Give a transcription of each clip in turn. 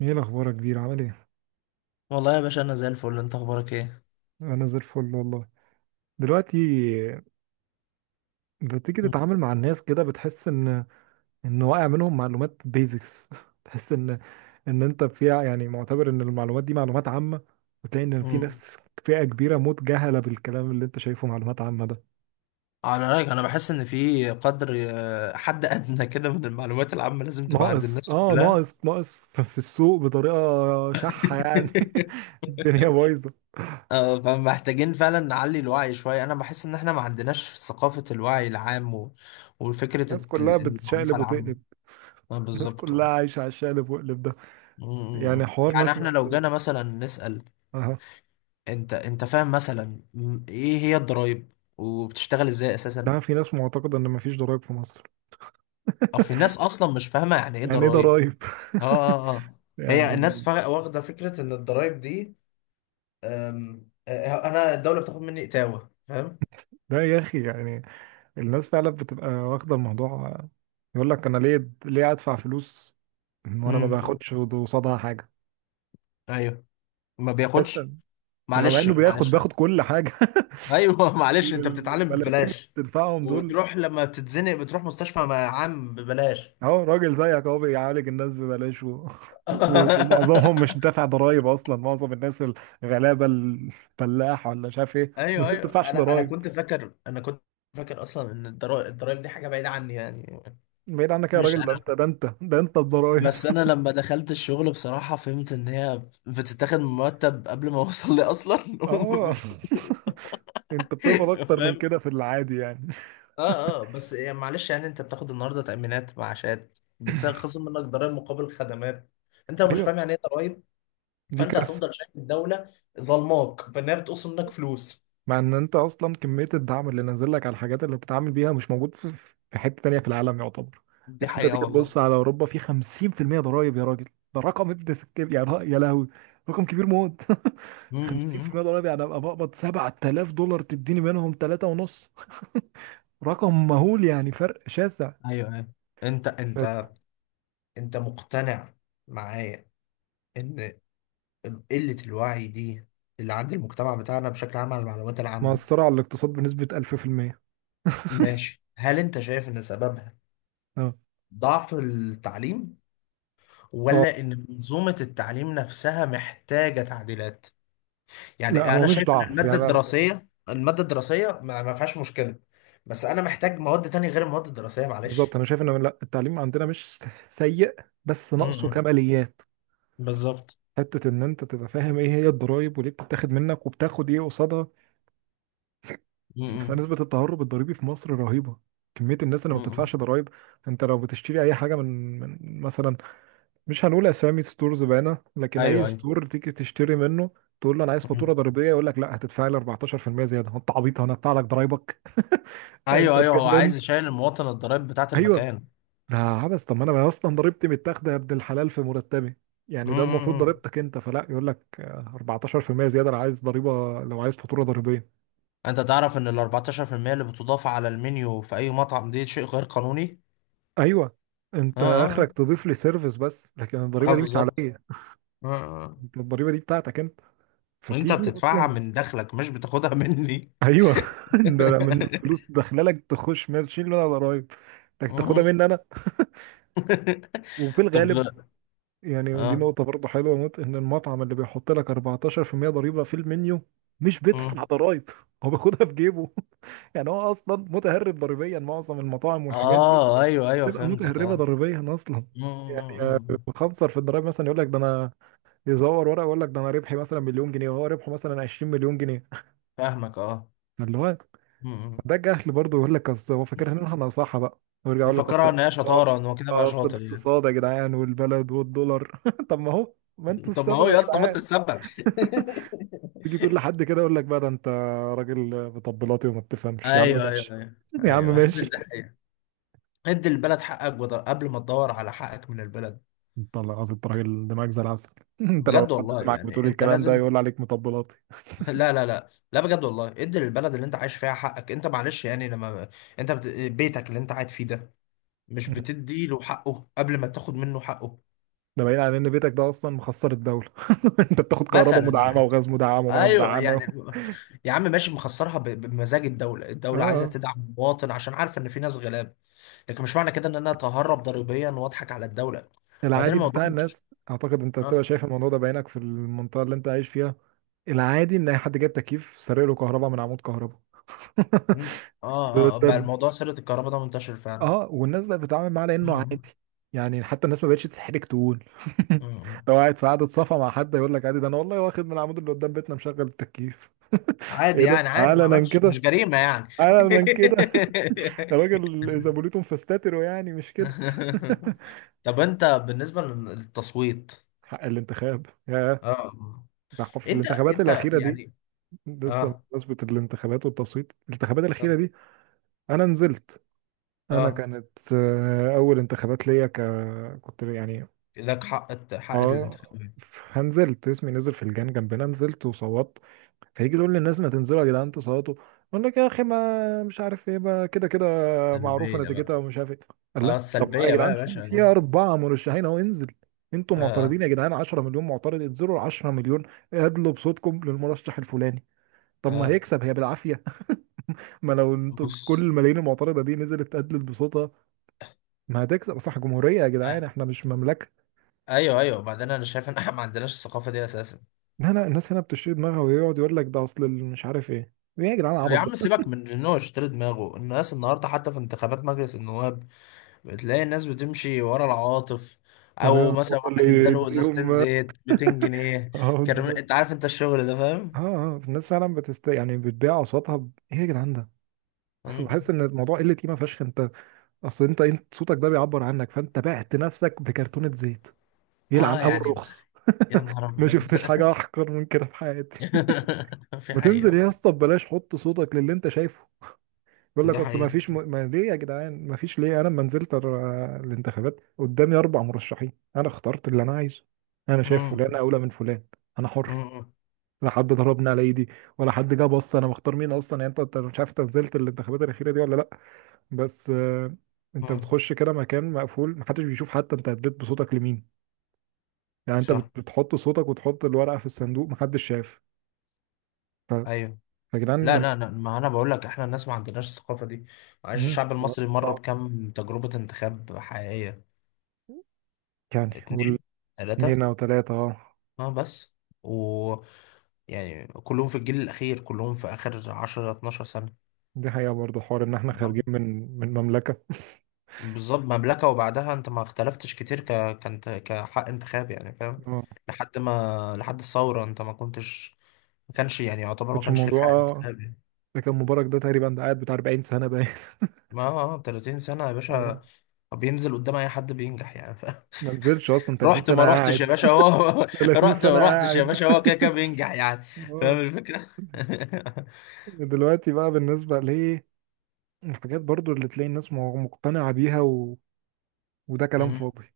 ايه الاخبار يا كبير؟ عامل ايه؟ والله يا باشا انا زي الفل، انت اخبارك ايه؟ انا زي الفل والله. دلوقتي بتيجي مم. تتعامل مع الناس كده، بتحس ان واقع منهم معلومات بيزكس. تحس ان انت فيها، يعني معتبر ان المعلومات دي معلومات عامة، وتلاقي ان في مم. ناس، فئة كبيرة موت، جهلة بالكلام اللي انت شايفه معلومات عامة ده. على رايك انا بحس ان في قدر حد ادنى كده من المعلومات العامه لازم تبقى عند ناقص الناس اه كلها. ناقص ناقص ف- في السوق بطريقة شحة يعني. الدنيا بايظة. فمحتاجين فعلا نعلي الوعي شويه. انا بحس ان احنا ما عندناش ثقافه الوعي العام وفكره الناس كلها المعرفه بتشقلب العامه. وتقلب. آه، الناس بالظبط كلها آه. عايشة على الشقلب وقلب ده. م- م- يعني م. حوار يعني مثلا، احنا لو جانا مثلا نسال، انت فاهم مثلا ايه هي الضرايب وبتشتغل ازاي اساسا؟ ده في ناس معتقدة ان مفيش ضرائب في مصر. او في ناس اصلا مش فاهمه يعني ايه يعني ايه ضرايب. ضرائب؟ اه. هي الناس يعني واخده فكره ان الضرايب دي، أم، آه، انا الدوله بتاخد مني اتاوه، فاهم؟ ده يا اخي، يعني الناس فعلا بتبقى واخدة الموضوع، يقول لك انا ليه ادفع فلوس وانا ما امم. باخدش قصادها حاجة؟ ايوه. ما بس بياخدش. مع معلش انه بياخد معلش أنا. بياخد كل حاجة. ايوه. معلش، ال- انت ال- بتتعلم الملاليم اللي ببلاش، بتدفعهم دول. وبتروح لما بتتزنق بتروح مستشفى مع عام ببلاش. اهو راجل زيك اهو بيعالج الناس ببلاش، و... ومعظمهم مش دافع ضرايب اصلا، معظم الناس الغلابه، الفلاح ولا مش عارف ايه. الناس ايوه دي ما ايوه، بتدفعش انا ضرايب. كنت فاكر، انا كنت فاكر اصلا ان الضرايب دي حاجه بعيده عني يعني. بعيد عنك يا مش راجل، ده انت، انا. ده انت، ده انت الضرايب. بس انا لما دخلت الشغل بصراحة فهمت ان هي بتتاخد من مرتب قبل ما اوصل لي اصلا. اه. انت بتقبض اكتر من فاهم. كده في العادي يعني. اه اه، بس يعني معلش، يعني انت بتاخد النهارده تأمينات معاشات، بتخصم منك ضرائب مقابل خدمات. انت لو مش ايوه، فاهم يعني ايه ضرائب، دي فانت كارثه. هتفضل شايف الدولة ظلماك، فانها بتقسم منك فلوس. مع ان انت اصلا كميه الدعم اللي نازل لك على الحاجات اللي بتتعامل بيها مش موجود في حته تانية في العالم يعتبر. دي يعني انت حقيقة تيجي والله. تبص على اوروبا، في 50% ضرايب يا راجل. ده رقم ابن سكين، يعني ر- يا لهوي، رقم كبير موت. م- م- م. 50% ضرايب، يعني ابقى بقبض 7000 دولار تديني منهم 3 ونص. رقم مهول يعني، فرق شاسع. ايوه ايوه. انت انت انت مقتنع معايا ان قلة الوعي دي اللي عند المجتمع بتاعنا بشكل عام على المعلومات العامة. مأثرة على الاقتصاد بنسبة 1000%. ماشي، هل انت شايف ان سببها اه ضعف التعليم، اه. ولا ان منظومة التعليم نفسها محتاجة تعديلات؟ لا يعني هو انا مش شايف ان ضعف يعني، المادة لا لا. الدراسية، المادة الدراسية ما فيهاش مشكلة، بس انا محتاج مواد تانية غير المواد الدراسية، معلش. بالظبط، انا شايف ان لا، التعليم عندنا مش سيء، بس ناقصه امم، كماليات. بالظبط. حته ان انت تبقى فاهم ايه هي الضرايب وليه بتتاخد منك وبتاخد ايه قصادها. احنا امم. نسبه التهرب الضريبي في مصر رهيبه، كميه الناس اللي ما امم. بتدفعش ضرايب. انت لو بتشتري اي حاجه من مثلا، مش هنقول اسامي ستورز بقى، لكن اي ايوه ايوه. ستور تيجي تشتري منه، تقول له انا عايز فاتوره امم. ضريبيه، يقول لك لا، هتدفع لي 14% زياده. انت عبيط؟ انا هدفع لك ضرايبك؟ انت ايوه ايوه، هو عايز اتجننت؟ يشيل المواطن الضرائب بتاعت ايوه، المكان. ده عبس. طب ما انا اصلا ضريبتي متاخده يا ابن الحلال في مرتبي. يعني ده المفروض امم. ضريبتك انت، فلا يقول لك 14% زياده لو عايز ضريبه، لو عايز فاتوره ضريبيه. انت تعرف ان ال 14% اللي بتضاف على المنيو في اي مطعم دي شيء غير قانوني. ايوه، اه انت اه. اخرك تضيف لي سيرفيس بس، لكن الضريبه دي مش بالظبط. عليا. اه آه. انت الضريبه دي بتاعتك انت، انت فتيجي بتدفعها اصلا. من دخلك، مش بتاخدها مني. ايوه. ده أنا من فلوس داخله لك تخش ماشي ولا ضرايب، انك تاخدها مني انا؟ وفي طب. الغالب يعني دي اه نقطة برضه حلوة موت، إن المطعم اللي بيحط لك 14% ضريبة في المنيو مش اه. بيدفع ضرايب، هو بياخدها في جيبه. يعني هو أصلا متهرب ضريبيا، معظم المطاعم والحاجات دي آه، ايوه ايوه، بتبقى فهمتك. متهربة اه. ضريبيا أصلا. آه، يعني آه، آه. آه. بخنصر في الضرايب، مثلا يقول لك ده أنا، يزور ورقة، يقول لك ده أنا ربحي مثلا مليون جنيه، وهو ربحه مثلا 20 مليون جنيه. فاهمك. اه. اللي هو آه، آه. ده جهل برضه، يقول لك أصل هو فاكر إن إحنا صح بقى، ويرجع يقول لك أصل مفكرها ان هي الاقتصاد، شطاره، ان هو كده بقى أصل شاطر يعني. الاقتصاد يا جدعان والبلد والدولار. طب ما هو، ما أنتوا طب ما هو السبب يا يا اسطى ما انت جدعان. السبب. تيجي تقول لحد كده يقول لك بقى ده انت راجل مطبلاتي وما بتفهمش. يا عم ايوه ايوه ماشي، ايوه يا عم ايوه ماشي. ده ادي البلد حقك قبل ما تدور على حقك من البلد. انت الله العظيم، انت راجل دماغك زي العسل. انت لو بجد حد والله، سمعك بتقول يعني انت الكلام ده لازم. يقول عليك مطبلاتي. لا لا، بجد والله ادي للبلد اللي انت عايش فيها حقك، انت معلش يعني لما انت بيتك اللي انت قاعد فيه ده، مش بتدي له حقه قبل ما تاخد منه حقه. ده بعيد عن ان بيتك ده اصلا مخسر الدوله. انت بتاخد كهرباء مثلا مدعمه يعني. وغاز مدعم وميه ايوه مدعمه. يعني، يا عم ماشي، مخسرها بمزاج. الدوله الدوله عايزه اه. تدعم المواطن عشان عارفه ان في ناس غلاب، لكن مش معنى كده ان انا اتهرب ضريبيا واضحك على الدوله. وبعدين العادي الموضوع بتاع مش... الناس، اعتقد انت بتبقى آه. شايف الموضوع ده بعينك في المنطقه اللي انت عايش فيها. العادي ان اي حد جايب تكييف سارق له كهرباء من عمود كهرباء. مم. اه ده, اه. آه، بقى ده الموضوع سيرة الكهرباء ده منتشر فعلا. اه، والناس بقت بتتعامل معاه لانه مم. عادي. يعني حتى الناس ما بقتش تتحرج، تقول مم. لو قاعد في قعده صفا مع حد يقول لك عادي، ده انا والله واخد من العمود اللي قدام بيتنا مشغل التكييف. عادي ايه ده، يعني، عادي، ما علنا عملتش، كده؟ مش جريمة يعني. علنا كده! ده راجل اذا بوليتم فاستتروا، يعني مش كده؟ طب انت بالنسبة للتصويت؟ حق الانتخاب يا، اه. ده في انت الانتخابات انت الاخيره دي. يعني. لسه اه بمناسبه الانتخابات والتصويت، الانتخابات الاخيره اه. دي انا نزلت. انا آه. كانت اول انتخابات ليا، ك كنت يعني، لك حق حق اه. الانتخابات. فنزلت، اسمي نزل في الجان جنبنا، نزلت وصوت. فيجي يقول للناس ما تنزلوا يا جدعان تصوتوا، اقول لك يا اخي ما مش عارف ايه، ما كده كده معروفه سلبية بقى. نتيجتها ومش عارف ايه. قال لا، اه، طب ما يا السلبية بقى جدعان، يا في باشا. في اه. اربعه مرشحين اهو، انزل. انتوا معترضين اه. يا جدعان، 10 مليون معترض، انزلوا ال 10 مليون، ادلوا بصوتكم للمرشح الفلاني. طب ما آه. هيكسب هي بالعافيه. ما لو انتوا كل بص. الملايين المعترضه دي نزلت ادلت بصوتها، ما هتكسب صح؟ جمهوريه يا آه. جدعان، احنا مش مملكه. ايوه ايوه، بعدين انا شايف ان احنا ما عندناش الثقافة دي اساسا. لا لا، الناس هنا بتشيل دماغها، ويقعد يقول لك ده اصل ال-، مش عارف ايه. ايه يا جدعان العبط يا ده؟ عم سيبك من ان هو يشتري دماغه، الناس النهارده حتى في انتخابات مجلس النواب بتلاقي الناس بتمشي ورا العواطف، او ايوه، مثلا الحوار واحد اللي اداله ازازتين يديهم. زيت 200 جنيه. اه، كرم، بالظبط. انت عارف انت الشغل ده فاهم. اه اه، الناس فعلا بتست يعني بتبيع اصواتها، ايه يا جدعان ده؟ اصل مم. بحس ان الموضوع قله قيمه فشخ. انت اصل انت، انت صوتك ده بيعبر عنك، فانت بعت نفسك بكرتونه زيت. اه يلعن ابو يعني. الرخص. يا نهار ما ابيض. شفتش حاجه احقر من كده في حياتي. في ما تنزل حقيقة يا بقى. اسطى ببلاش، حط صوتك للي انت شايفه، بيقول دي لك اصل ما حقيقة. فيش ما ليه يا جدعان؟ ما فيش ليه. انا لما نزلت الانتخابات قدامي اربع مرشحين، انا اخترت اللي انا عايزه. انا شايف مم. فلان اولى من فلان، انا حر، مم. لا حد ضربني على ايدي، ولا حد جه بص انا مختار مين اصلا يعني. انت أنت مش عارف انت نزلت الانتخابات الاخيره دي ولا لا؟ بس انت مم. بتخش كده مكان مقفول محدش بيشوف حتى انت اديت بصوتك لمين. يعني انت صح. بتحط صوتك وتحط الورقه في الصندوق، محدش شاف. ف- ايوه. فيا جدعان لا لما، لا لا، ما انا بقول لك احنا الناس ما عندناش الثقافة دي. معلش، مم، الشعب المصري مر صعب. بكم تجربة انتخاب حقيقية؟ يعني قول اتنين، اثنين ثلاثة. او ثلاثه، اه. اه بس. و. يعني كلهم في الجيل الأخير، كلهم في آخر 10 12 سنة. دي حقيقة برضه، حوار إن إحنا اه، خارجين من مملكة. بالظبط مملكة، وبعدها انت ما اختلفتش كتير كانت كحق انتخاب يعني، فاهم؟ آه. لحد ما، لحد الثورة انت ما كنتش، ما كانش يعني، يعتبر ما كانش كانش ليك الموضوع، حق آه. انتخاب يعني. ده كان مبارك، ده تقريبا ده قاعد بتاع 40 سنة باين. ما آه، 30 سنة يا باشا، آه. بينزل قدام أي حد بينجح يعني، فاهم؟ ما نزلش أصلا، 30 رحت سنة ما رحتش يا قاعد. باشا، هو 30 رحت سنة ما رحتش يا قاعد. باشا، هو كده كده بينجح يعني. فاهم اه. الفكرة؟ دلوقتي بقى بالنسبة ليه، الحاجات برضو اللي تلاقي الناس مقتنعة بيها، و... وده كلام مم. فاضي.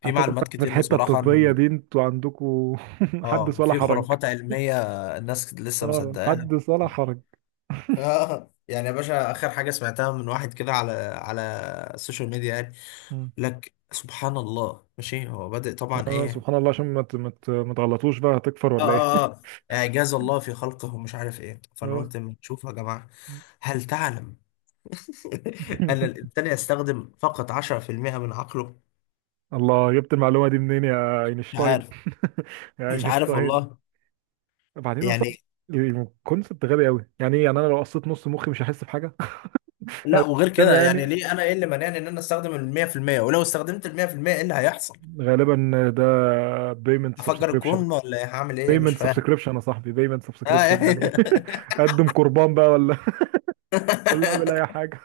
في اعتقد معلومات بقى في كتير الحتة بصراحة. الطبية دي انتوا عندكوا حدث اه ولا في حرج. خرافات علمية الناس لسه اه، مصدقاها. حدث ولا حرج. اه يعني يا باشا، اخر حاجة سمعتها من واحد كده على على السوشيال ميديا يعني، مم. لك سبحان الله، ماشي، هو بادئ طبعا اه، ايه. سبحان الله، عشان ما تغلطوش بقى، هتكفر اه ولا ايه؟ اه اه اعجاز الله في خلقه، مش عارف ايه، فانا اه. قلت ما تشوف يا جماعة، هل تعلم ان الانسان يستخدم فقط 10% من عقله. الله، جبت المعلومة دي منين يا مش اينشتاين؟ عارف. يا مش عارف اينشتاين. والله، بعدين اصلا يعني. الكونسبت غبي قوي، يعني ايه يعني انا لو قصيت نص مخي مش هحس بحاجة؟ لا وغير فاهم كده، يعني يعني؟ ليه انا، ايه اللي مانعني ان انا استخدم ال 100%؟ ولو استخدمت ال 100% ايه اللي هيحصل؟ غالبا ده بيمنت هفجر سبسكريبشن. الكون ولا إيه؟ هعمل ايه مش بيمنت فاهم. سبسكريبشن يا صاحبي، بيمنت آه سبسكريبشن، يعني إيه؟ ايه؟ اقدم قربان بقى، ولا ولا اعمل اي حاجة؟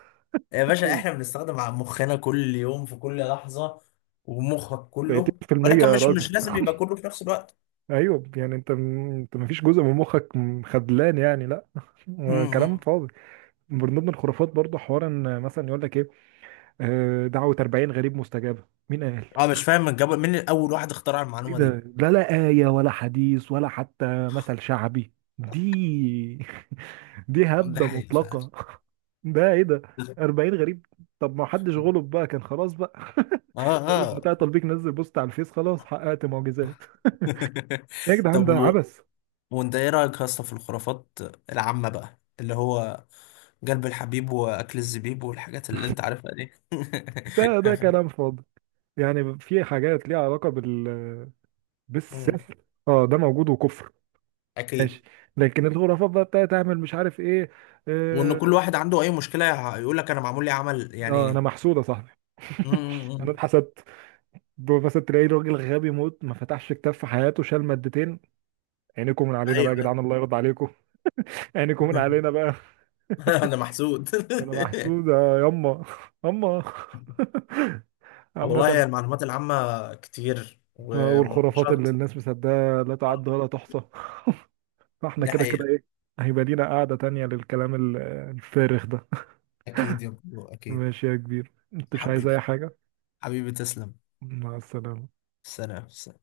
يا باشا احنا بنستخدم مخنا كل يوم في كل لحظة، ومخك كله، 30% ولكن يا مش راجل. مش لازم يبقى كله في نفس الوقت. ايوه يعني انت، انت مفيش جزء من مخك خدلان يعني؟ لا. م- كلام م. فاضي. من ضمن الخرافات برضه، حوار ان مثلا يقول لك ايه، دعوة 40 غريب مستجابة. مين قال؟ اه مش فاهم الجو، مين اول واحد اخترع ايه المعلومة ده؟ دي؟ لا لا، آية ولا حديث ولا حتى مثل شعبي دي. دي ده هبدة حقيقة فعلا. مطلقة. ده ايه ده؟ 40 غريب؟ طب ما حدش غلب بقى كان خلاص بقى. اه كل اه. بتاع تطبيق نزل بوست على الفيس خلاص حققت معجزات. يا جدعان طب ده و... عبث. وانت ايه رأيك يا اسطى في الخرافات العامة بقى، اللي هو قلب الحبيب واكل الزبيب والحاجات اللي انت عارفها دي. ده كلام فاضي. يعني في حاجات ليها علاقة بال مم. بالسحر اه ده موجود وكفر، اكيد. ماشي. لكن الخرافات بقى بتاعت تعمل مش عارف ايه، وان آه، كل واحد عنده اي مشكله يقول لك انا معمول لي عمل اه انا يعني. محسود يا صاحبي. انا امم. اتحسدت. دول مثلا تلاقي راجل غبي موت، ما فتحش كتاب في حياته، شال مادتين. عينيكم من ايوه، علينا بقى يا أيوة. جدعان، الله يرضى عليكم. عينيكم من علينا بقى. انا محسود. انا محسود يا يما، يما. والله عامة، هي المعلومات العامه كتير والخرافات ومناقشات. اللي الناس مصدقاها لا تعد ولا تحصى. فاحنا دي كده كده حقيقه. ايه، هيبقى لينا قعدة تانية للكلام الفارغ ده. اكيد يا برو، اكيد. ماشي يا كبير، انت مش عايز حبيبي. اي حاجة؟ حبيبي تسلم. مع السلامة. سلام.